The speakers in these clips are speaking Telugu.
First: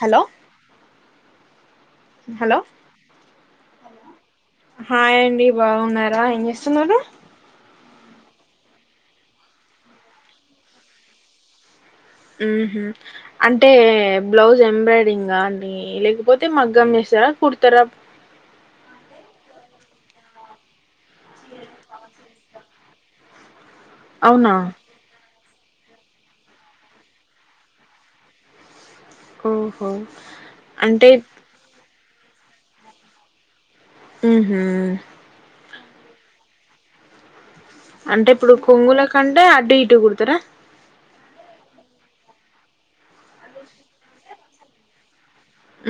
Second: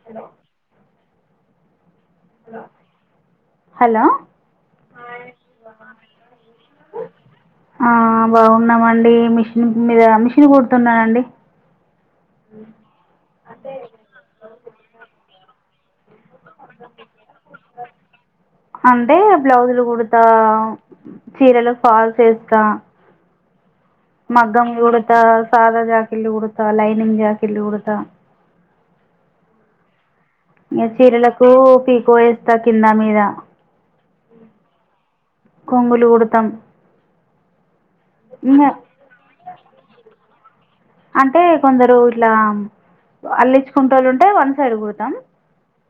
హలో హలో హలో హాయండి బావున్నారా ఏం జేస్తున్నారు ఆ బాగున్నామండి మిషిన్ మీదా మిషన్ గుడ్తున్నానండి ఉమ్ హ్ అంటే బ్లౌజ్ ఎంబ్రాయ్డింగా అండి లేకపోత్ తే మగ్గం జెస్సా ఆ కుడ్తరా అంటే బ్లౌజులు కుడతా చీరలక్ పాల్స్ ఏస్తా అవునా మగ్గం గుడుతా సాదా జాకిల్లు కుడుత లైనింగ్ జాకిట్లు కుడుతా ఓహో ఈగ అంటే చీరలకు పీకో ఏస్తా కింద మీద ఉమ్ హ్ కొంగులు కుడుతం అంటెప్పుడు కొంగుల కంటే అటు ఇటు కుడ్తరా అంటే కొందరు ఇట్లా అల్లిచ్చికొన్టోళ్ళుంటే వన్ సైడ్ కుడుతుం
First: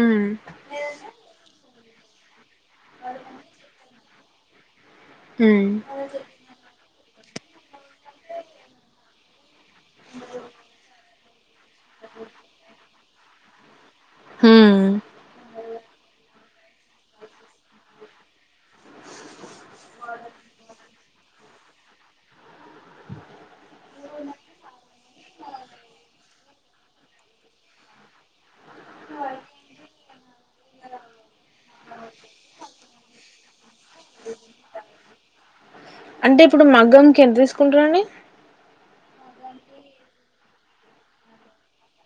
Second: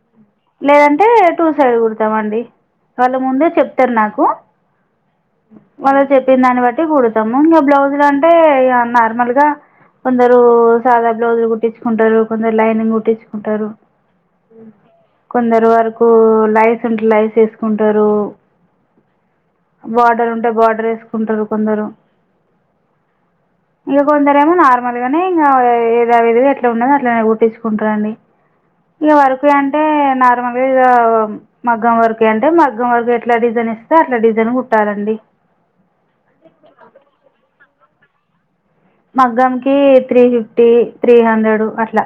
ఉమ్మ్ లేదంటే టూ సైడ్ గుడ్తామండి వాళ్ళు ముందే చెప్తర్ నాకు ఉమ్ వాళ్ళ చెప్పిన్దాన్ వట్టి గుడ్త్ తాము బ్లౌజులంటే నార్మల్గా కొందరు షాదా బ్లౌజులు గుట్టించ్ ఉంటరు కొందర్ లైనింగ్ కుట్టించుకుంటరు ఉమ్ కొందరు వర్కూ లై లైస్ ఎస్కుంటరూ బార్డరుంటే బార్డర్ ఎస్కుంటరు కొందరు ఇగ కొందరేమో నార్ ర్మల్గనే ఇంగా ఏదావిదిగా ఎట్లున్నదో అట్లనే కుట్టించుకుంట్రండి ఇగ వర్క్ యంటే నార్మల్ గా ఇగా మగ్గం వర్క్యంటే మగ్గం వర్క్ యెట్ల డిజై డ్రేస్సె అట్లా డిజైన్ గుట్టాలండి అంటే ఇప్పుడు మగ్గంకెంత తిస్కుంటరండి మగ్గంకి త్రీ ఫిఫ్టీ త్రీ హండ్రెడ్ అట్ల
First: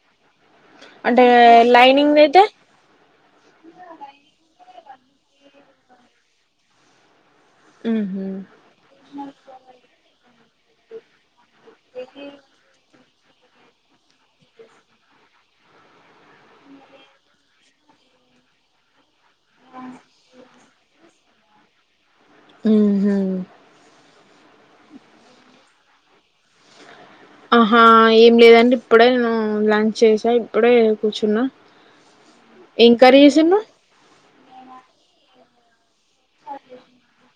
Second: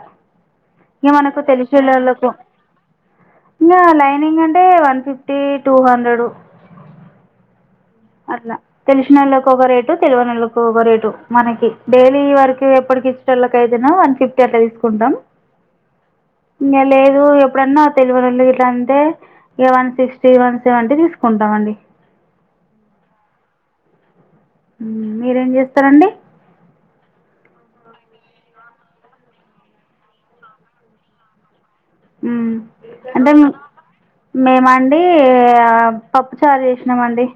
ఇంగ అంటే మనకు లైనింగ్ తెలిసిల్లలకు అయితే ఇంగ లైనింగ్ అంటే వన్ ఫిఫ్టీ టూ హండ్రెడు ఉహు అట్లా తెలిసినోళ్ళకి ఒక రేటు తెలవనోళ్ళకి ఒక రేటు మనకి డైలీ వరకు ఎప్పుడు తీస్తోళ్ళకయితేనెమో వన్ ఫిఫ్టీ అట్లా తీసుకుంటాం ఇంగ లేదు ఎప్పుడన్నా తెలివనోళ్లు గిట్ల అంటే ఇగ వన్ సిక్స్టీ వన్ సెవెంటీ తీసుకుంటామండి మ్ హు మ్ మీరేం చేస్తారండి ఆహా ఏం లేదండి ఇప్పుడే నేను లంచ్ చేసా ఇప్పుడే కూర్చున్నా మ్ ఏం కర్రీ అంటే చేసినవ్ మేమా అండి ఆ పప్పు చారు చేసినామండి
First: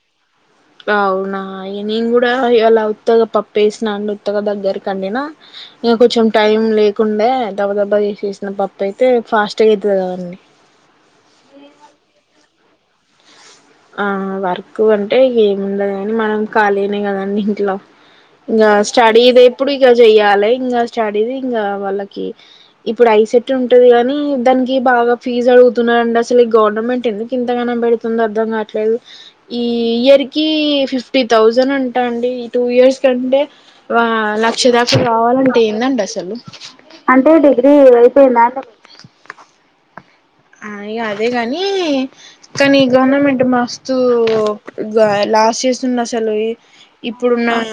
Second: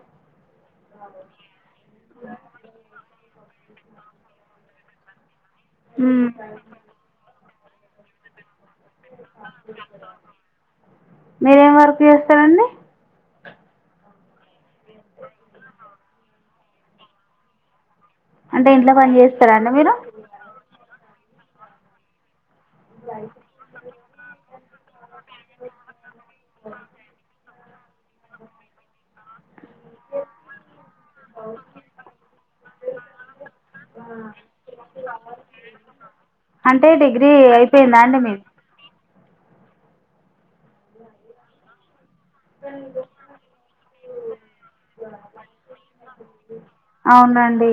అవునా నేను కూడా ఇయలా ఉత్తగ పప్పేసినాండి ఉత్తగ దగ్గరికొండినా ఇగా కొంచెం టైం లేకుండా దబ్బ దబ్బా చేసేసిన పప్ పైతే ఫాస్ట్గా అయితది కదా అండి మీరేం వర్క్ చేస్తారండి ఆ వర్క్ అంటే ఇగ ఏముండదు కాని మనం ఖాళీ నే కదండి ఇంట్లో అంటే ఇంగా ఇంట్లో పని స్టడీది చేస్తారా ఎప్పుడు అండి ఇగ మీరు చెయ్యాలే ఇంగా స్టడీది ఇంగ వాళ్ళకి ఇప్పుడు ఐసెట్ ఉంటది కాని దానికి బాగా ఫీజు అడుగుతున్నాడండి అసలు ఈ గవర్నమెంట్ ఎందుకు ఇం తగానం పెడుతుందో అర్థం కాట్లేదు ఈ ఇయర్ కి ఫిఫ్టీ థౌజండ్ అంట అండి ఈ టూ ఇయర్స్ కంటే వ ఆ లక్ష దాక కావాలంటే ఏందండి అసలు అంటే డిగ్రీ అయిపోయిందా అండి అ ఇగ అదేగాని కానీ గవర్నమెంట్ మస్తు లాస్ చేస్తుంది అసలు ఇప్ ఇప్పుడున్న అవునండి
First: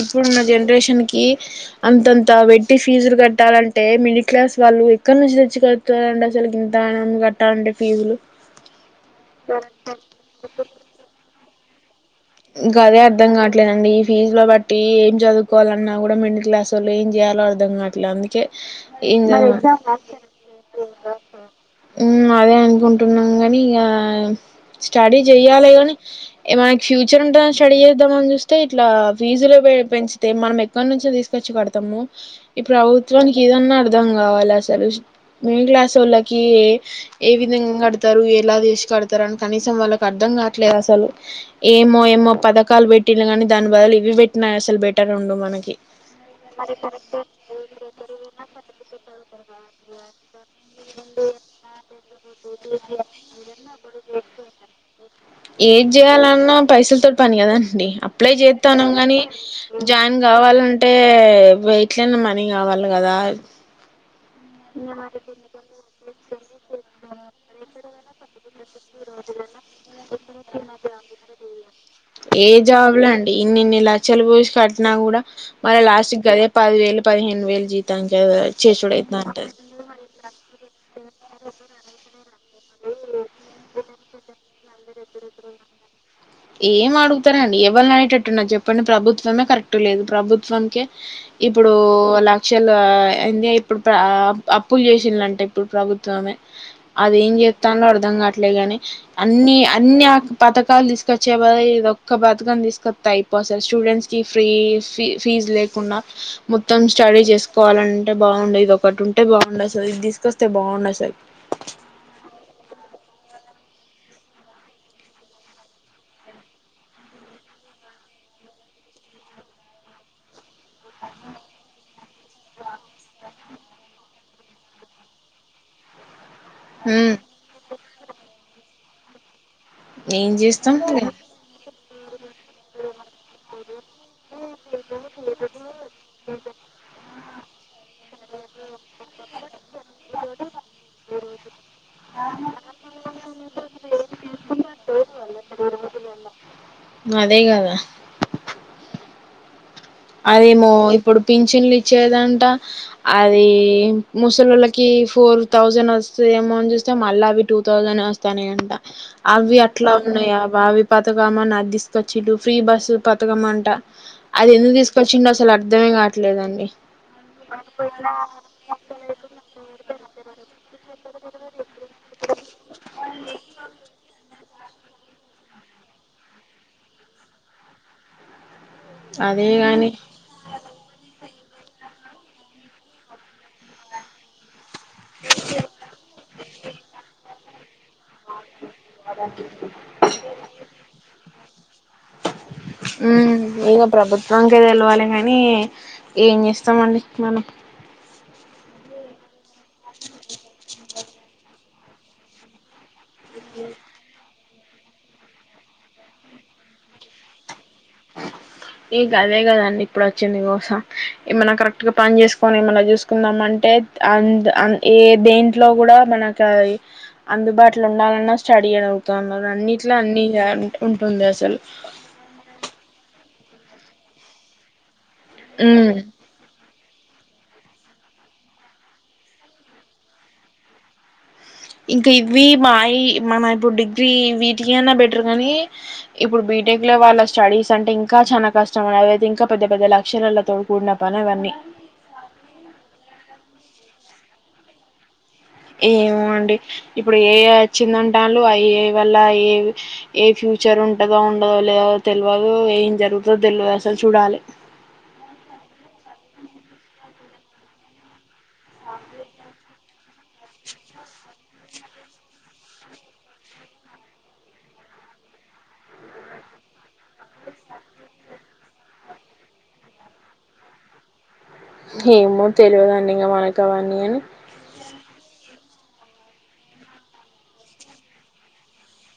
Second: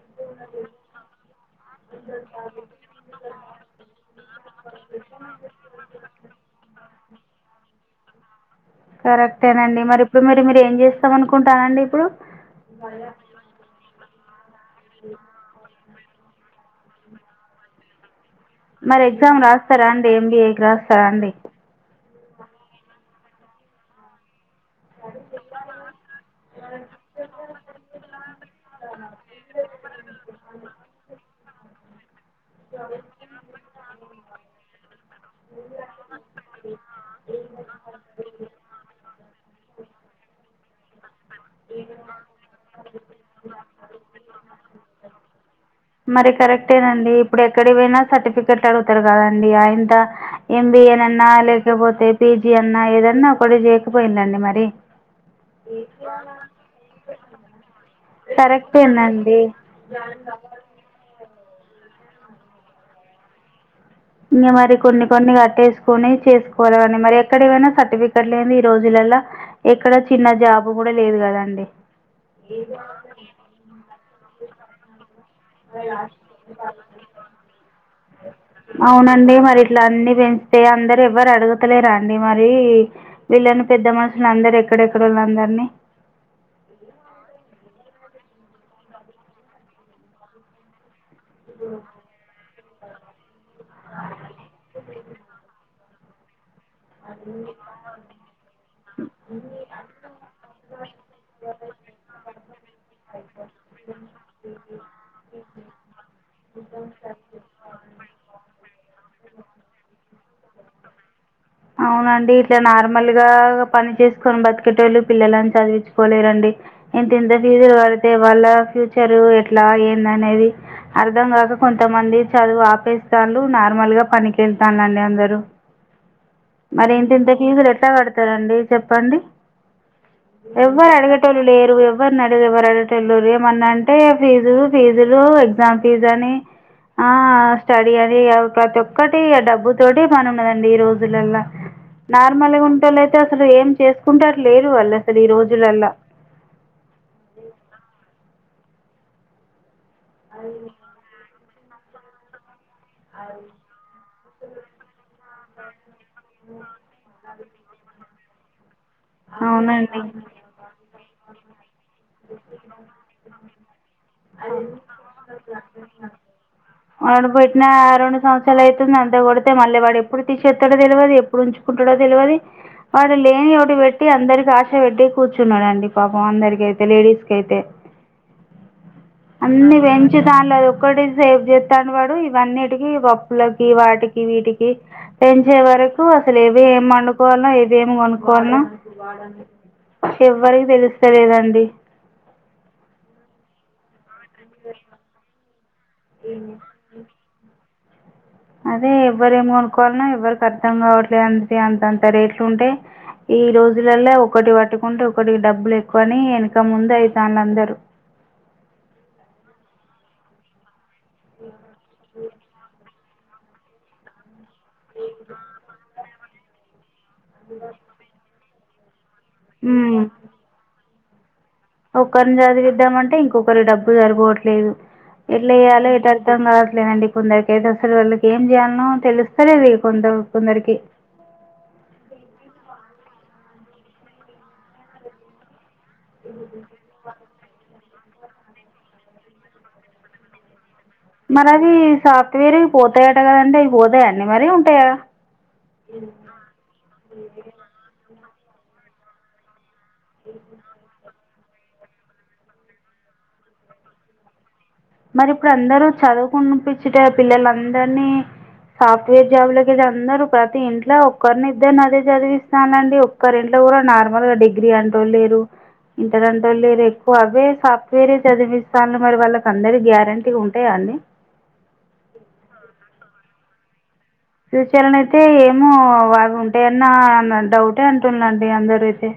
ఇప్పుడున్న జనరేషన్ కి అంతంత పెట్టి ఫీజులు కట్టాలంటే మిడిల్ క్లాస్ వా ళ్ళు ఎక్కడ నుంచి తెచ్చుకడుతారండి అసలుకి ఇంతగనం కట్టాలంటే ఫీజులు కరెక్టేనండి మరి ఇప్పుడు మీరు మీరు ఏం చేస్తాం అనుకుంటానండి ఇప్పుడు గదే అర్ధం కావట్లేదండి ఈ ఫీజు ల బట్టి ఏం చదువుకోవాల్ నా కూడా మిడిల్ క్లాస్ వాళ్ళు ఏం చేయాలో అర్థం కాట్లే అందుకే మరి ఇంగ ఎగ్జామ్ రాస్తారా అండి ఎంబీఏకి రాస్తారా అండి మ్ అదే అనుకుం ంటున్నాం గాని ఇగ స్టడీ చెయాలె కాని మనకి ఫ్యూచర్ ఉంటదని స్టడీ చేద్దామని చూస్తే ఇట్లా ఫీజులు పె పెంచితే మనం ఎక్కనుంచి తీస్ తెచ్చి కడుతము ఈ ప్రభుత్వానికి ఇదన్న అర్థం కావాలి అసలు మిడిల్ క్లాసోళ్ళకి ఏ విధంగా కడుతారు ఎలా చేసి కడుతారు అని కనీసం వాళ్ళకి అర్ధం కాట్లేదు అసలు ఏమో ఏమో పథకాలు పెట్టిండు కాని దాని బదులు ఇవి పెట్టినా అసలు బెటరుండు మనకి మరి కరెక్టేనండి ఇప్పుడు ఎక్కడి పోయినా సర్టిఫికెట్ అడుగుతరు కదండి ఆయింత ఎంబి ఎ అన్న లేకపోతే పిజీ అన్నా ఏదన్నా ఒకటి చేయకపోయిందండి మరి ఏంద్ చేయాలన్నా పైసలతోట్ పని కదండి అప్లై చేత్తన్నం గానీ కరెక్టేనండి జాయిన్ కావాలంటే గో ఎటైన మనీ కావాలి కదా ఇంగ మరి కొన్ని కొన్ని కట్టేసుకుని చేసుకోవాలగని మరి ఎక్కడికి పోయిన సర్టిఫికెట్ లేనిది ఈ రోజులల్లా ఎక్కడ చిన్న జాబ్ కూడా లేదు కదండి ఏ జాబ్లా అండి ఇన్ని ఇన్ని లక్షలు పోసి కట్టినా కూడా మల్ల లాస్ట్గదే పది వేలు పదిహేను వేలు జీతానికి కవ్ చేసిూడైతాంటది అంతే అందరు ఎవ్వరు అడుగుతలేరా అండి మరి రి వీళ్ళని పెద్ద మనుషులు అందరు ఎక్కడెక్కడోళ్ళందర్నీ ఏం అడుగుతరండి ఎవల్ననేట్ ట్టున్నది చెప్పండి ప్రభుత్వమే కరెక్ట్ లేదు ప్రభుత్వంకే ఇప్పుడు ల క్షలా ఎంది ఇప్పుడు ప్ర అ అప్పులు చేసిలంట ఇప్పుడు ప్రభుత్వమే అదేం చేస్తాండో అర్ధం కావట్లే గాని అన్ని అన్ని అక్ పతకాలు తీస్ బదుల్ ఇదొక్క పథకం తీసుకొస్తే అయిపోవ్ అసల్ స్టూడెంట్స్ కి ఫ్రీ ఫీ ఫీజ్ లేకుండా మొత్తం స్టడీ చేసుకోవాలంటే బాగుండు ఇదోక్ ఒకటుంటే బాగుండస్సల్ ఇది తీసుకొస్తే బాగుండసల్ ండి ఇట్లా నార్మల్ గా పని చేసుకొని బతికేటోళ్ళు పిల్లలని చదివించుకోలేరండి ఇంతింత ఫీజులు కడితే వాళ్ళ ఫ్యూచర్ ఎట్లా ఏంది అనేది అర్థం కాక కొంతమంది చదువు ఆపేస్తాళ్ళు నార్మల్ గా పనికేల్తాండి అందరు మరి హ్మ్ ఇంతింత ఫీజులు ఎట్లా కడుతారండి చెప్పండి ఏం చేస్తాం ఎవ్వరు అడిగేటోలు లేరు ఎవ్వర్ డ్ న ఎవరడ్ అ చెల్లూరు ఏమన్నా అంటే ఫీజు ఫీజులు ఎగ్జామ్ ఫీజు అని ఆ స్టడీ అది కద్ ప్రతి ఒక్కటి డబ్బు తోటి పని ఉన్నదండి ఈ రోజు జూలల్లా నార్మల్గా ఉంటేళ్ళైతే అసలు ఏం చేసుకుంటట్లు లేరు వాళ్ళు అసలు ఈ రోజులల్ల అదే కాదా అదేమో ఇప్పుడు పింఛన్లు ఇచ్చేదంట అది ముసళ్ళోల్లకి ఫోర్ థౌజండ్ వస్తయేమొ అని చూస్తే మళ్ళా అవి టూ థౌజండ్ వస్తాయ్ అంట అవి అట్లా అవునండి ఉన్నాయా బా వి పథకం అని అది తీసుకొచ్చిండు ఫ్రీ బస్సు పథకం అంట అది ఎందుకు తీస్ కొచ్చిండో అసలు అర్ధమే కావట్లేదండి వాడు పెట్టినా ఆ రెండు సంవత్సరాలు అయితుంది అంత కొడితే మళ్ళీ వాడు ఎప్పుడు తీసేస్తాడో తెలువది ఎప్పుడు ఉంచుకుం తెల్వది వాడు లేని ఓటి పెట్టి అందరికి ఆశ పెట్టే కూర్చున్నాడండి పాపం అందరికి అయితే లేడీస్ కైతే అదే అన్ని గాని పెంచుతాండు అది ఒక్కటి సేవ్ చేస్ తాండు వాడు ఇవన్నిటికి పప్పులకి వాటికి వీటికి పెంచే వరకు అసలు ఏవి ఏం వండుకోవాన్లో ఎ ఇదేమనుక్కోవాల్నో ఎవ్వరికి తెలుస్తలేదండి హుమ్ ఇగ ప్రభుత్ త్వంకే తెలువాలే కానీ ఏం చేస్తామండి మనం అదే ఎవ్వరేం కొనుకోవాల్నో ఎవ్వరికి అర్థం కావట్లేదు అందుకే అంతంత రేట్లు ఉంటే ఈ రోజులలో ఒకటి పట్టుకుంటే ఒకటి డబ్బులు ఎక్కువ అని వెనక ముంది అయి తాళ్లందరు ఇగ అదే కదండి ఇప్పుడు వచ్చింది గోస ఏమన్నా కరెక్ట్ గా పని చేసుకొని ఏమనా చూసుకుందాం అంటే అంద్ అ ఏ దేంట్లో కూడా మనకు అందుబాటులో ఉండాలన్నా స్టడీ అవ్ అన్నిట్ల అన్ని ఉంటుంది అసలు ఒకరిని చదివిద్దామంటే ఇంకొకరి డబ్బు సరిపోవట్లేదు ఎట్ల చెయ్యాలే ఉమ్ ఎట్ అర్థంగా లేదండి కొందరికైతే అసలు వాళ్ళకి ఏం చేయాల్నో తెలుస్తలేదు కొ త కొందరికి ఇంకా ఇవి మాయి మన ఇప్పుడు డిగ్రీ వీటియన్న బెటర్ కానీ ఇప్పుడు బీటెక్ లో వాళ్ళ స్టడీస్ అంటే ఇంకా చాలా కష్టం అండి అవైతే ఇంకా పెద్ద పెద్ద లక్షలలా త మరి అవి సాఫ్ట్వేర్వి పోతాయట కదండి అవి పోతాయ అండి మరి ఉంటాయా ఏమో అండి ఇప్పుడు ఎఐ వచ్చిందంటాళ్ళు ఆ ఎఐ వల్ల ఏ ఏ ఫ్యూచర్ ఉంటదో ఉన్నదో లేదో తెల్వదు ఏం జరుగుతదో తెలువదు అసలు చూడాలే మరి ఇప్పుడు అందరు చదువుకునిపిచ్చిటే పిల్లలందరినీ సాఫ్ట్వేర్ జాబులకైతే అందరు ప్రతి ఇంట్లో ఒక్కరినిద్దర్ని అదే చదివిస్తానండి ఒక్కరి ఇంట్లో కూడా నార్మల్ గా డిగ్రీ అంటోలేరు ఇంటరంటోళ్ళు లేరు ఎక్కువ అవే సాఫ్ట్వేరే చదివిస్తాన్లు మరి వాళ్ళ అందరి గ్యారెంటీగా ఉంటాయా అండి గవన్నిగని ేమో బాగుంటాయన్న న డౌటే అంటున్నాండి అందరైతే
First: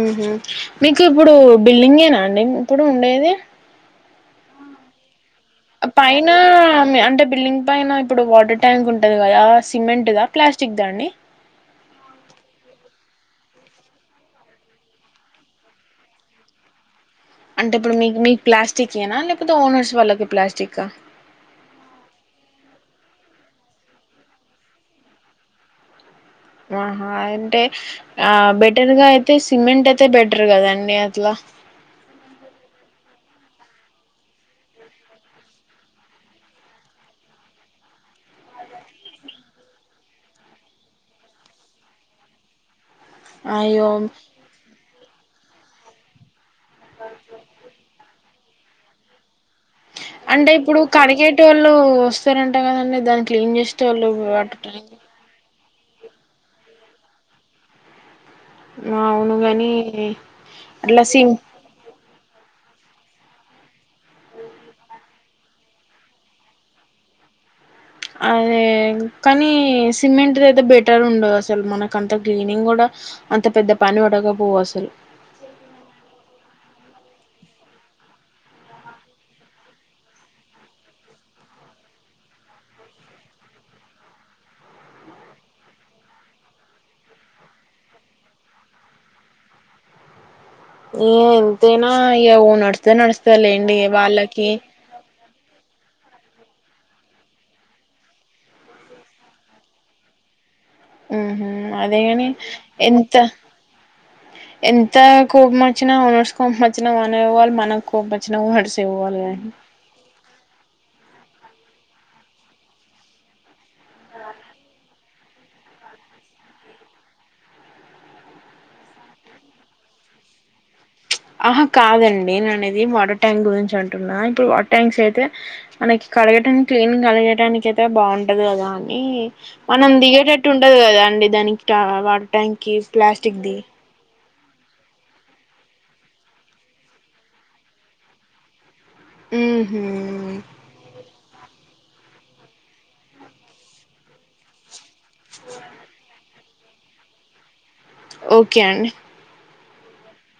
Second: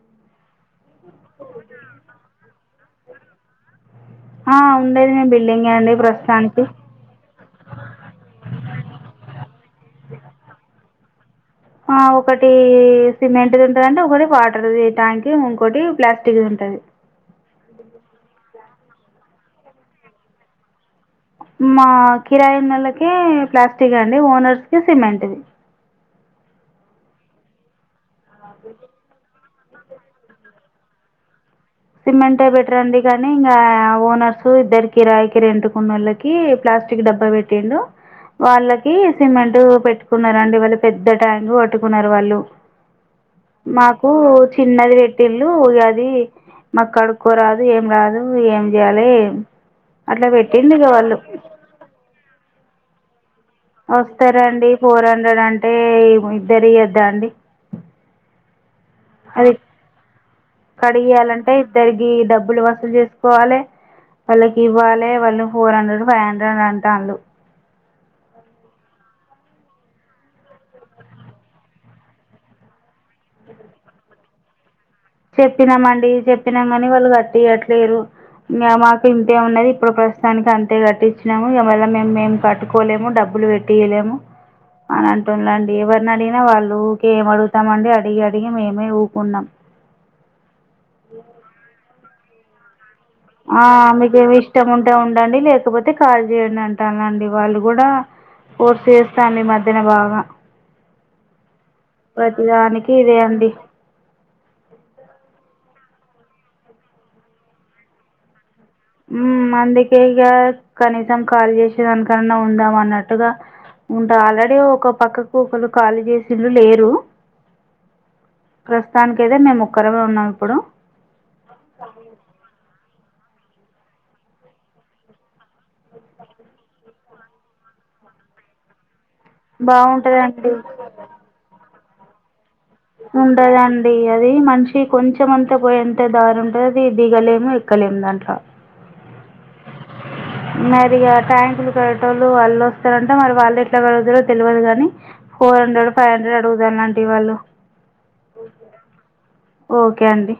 మ్ హు మీకు ఇప్పుడు బిల్డింగేనాండి ఇప్పుడు ఉండేది ఆ ఉండేది మీమ్ బిల్ పైన మ్ అంటే బిల్డింగ్ పైన ఇప్పుడు వాటర్ ట్యాంక్ ఉంటది కదా సిమెంట్దా ప్లాస్ స్టిక్దా అండి ఆ ఒకటి సిమెంట్ది ఉంటదండి ఒకటి వాటర్ది ట్యాంక్ ఇంకోటి ప్లాస్టిక్ది టది అంటే ఇప్పుడు మీక్ మీకు ప్లాస్టిక్యేనా లేపోతే ఓనర్స్ వాళ్ళకి ప్లాస్టికా మా కిరాయి ఉన్నోళ్లకే ప్లాస్టిక్ అండి ఓనర్స్ కి సిమెంట్దీ అహా అంటే ఆ బెటర్ గా అయితే సిమెంట్ అయితే బెటర్ గదండి అట్లా సిమెంటె బెట్రండి గానీ ఇంగా ఓనర్స్ ఇద్దరు కిరాయికీరెంటుకున్నోళ్ళకి ప్లా స్టిక్ డబ్బ పెట్టిండు వాళ్ళకి సిమెంట్ పెట్టుకున్నరండి వాళ్ళు పెద్ద ట్యాంక్ కట్టుకున్నారు వాళ్ళు అయ్యో మాకు చిన్నది వెట్టిళ్ళు ఇగాది మాక్కడుక్కోరాదు ఏం కాదు ఏం జేయాలే అంటే ఇపుడు కడిగేటోళ్ళు వస్తారంట కదండి దాని వొస్తరండి ఫోర్ హండ్రెడ్ అ ంటే ఇద్దరియ్యద్దా అండి అవును గని కడిగియాలంటే ఇద్దరిగి డబ్బులు వస్ జెస్కోవాలే వాళ్ళకి ఇవ్వాలే వాళ్ళు ఫోర్ హండ్రెడ్ ఫైవ్ హండ్రెడ్ అంటాళ్ళు అదే కానీ సిమెంట్ది అయితే బెటర్ ఉండదు అసలు మనకంత క్లీనింగ్ కూడా అంత పెద్ద పని పడకపోవసలు చెప్పినమండి చెప్పినం గానీ వాళ్ళు గట్టియట్లేరు ఇంగా మాకు ఇంతే ఉన్నది ఇప్పుడు ప్రస్తుతానికి అంతే కట్టిచ్చినాము ఇగ మళ్ళ మేం మేం కట్టుకోలేము డబ్ బ్బులు వెట్టియ్యలేము అనంటుండ్లండి ఎవర్ని అడిగినా వాళ్ళు ఊకే ఏం అడుగుతామండి అడిగి అడిగి మేమే ఊకున్నం ఏ ఎంతైనా ఇగా ఓనర్స్దే నడుస్తాదిలేండి వాళ్ళకి లండి లేకపోతే కాల్ జేయండి అంటల్నండి వాళ్ళు గూడా ఫోర్స్ చేస్తాండ్లు ఈ మధ్యన భాగ ఉహ్హు అదేగని ఎంత ఇదే అండి ఎంత కోపమచ్చినా వోనర్స్ కోపం వచ్చిన మనమే వాళ్ళు మనకు కోపంచ్చినా [unintelligible] ఉమ్మ్ అందుకే ఇగా కనీసం కాల్ జేసే దాన్కనన్నా ఉందాం అన్నట్టుగా ఉంటా ఆల్రెడీ ఒక పక్కకు ఒకొల్లు ఖాళీ జేసిళ్ళు లేరు ప్రస్తుతానికైతే మేము ఒక్కరమే ఉన్నమిప్పుడు ఆహా కాదండి నేనేది వాటర్ ట్యాంక్ గురించి అంటున్నా ఇప్పుడు వాట్ ట్యాంక్స్ అయితే మనకి కడగటం క్లీన్ కడగటానికైతే బాగు ఉంటది గదాని మనం దిగేటట్టు బాగుంటుందండి ఉండదు గదాండి దానికి ట వాటర్ ట్యాంక్ కి ప్లాస్టిక్ ది ఉండదండి అ ది మనిషి కొంచెంమంతా పోయేంత దారి ఉంటది అది దిగలేము ఎక్కలేము దాంట్ల ఉహు్మ్ మరిగా ట్యాంకులు కడిగేటోళ్ళు వాళ్ళోస్తరంట మరి వాళ్ళేట్లా కడుగుతారో తెలువదు గాని ఫోర్ హండ్రెడ్ ఫై హండ్రెడ్ అడుగుదాలంటి వాళ్ళు ఓకే అండి ఓకే అండి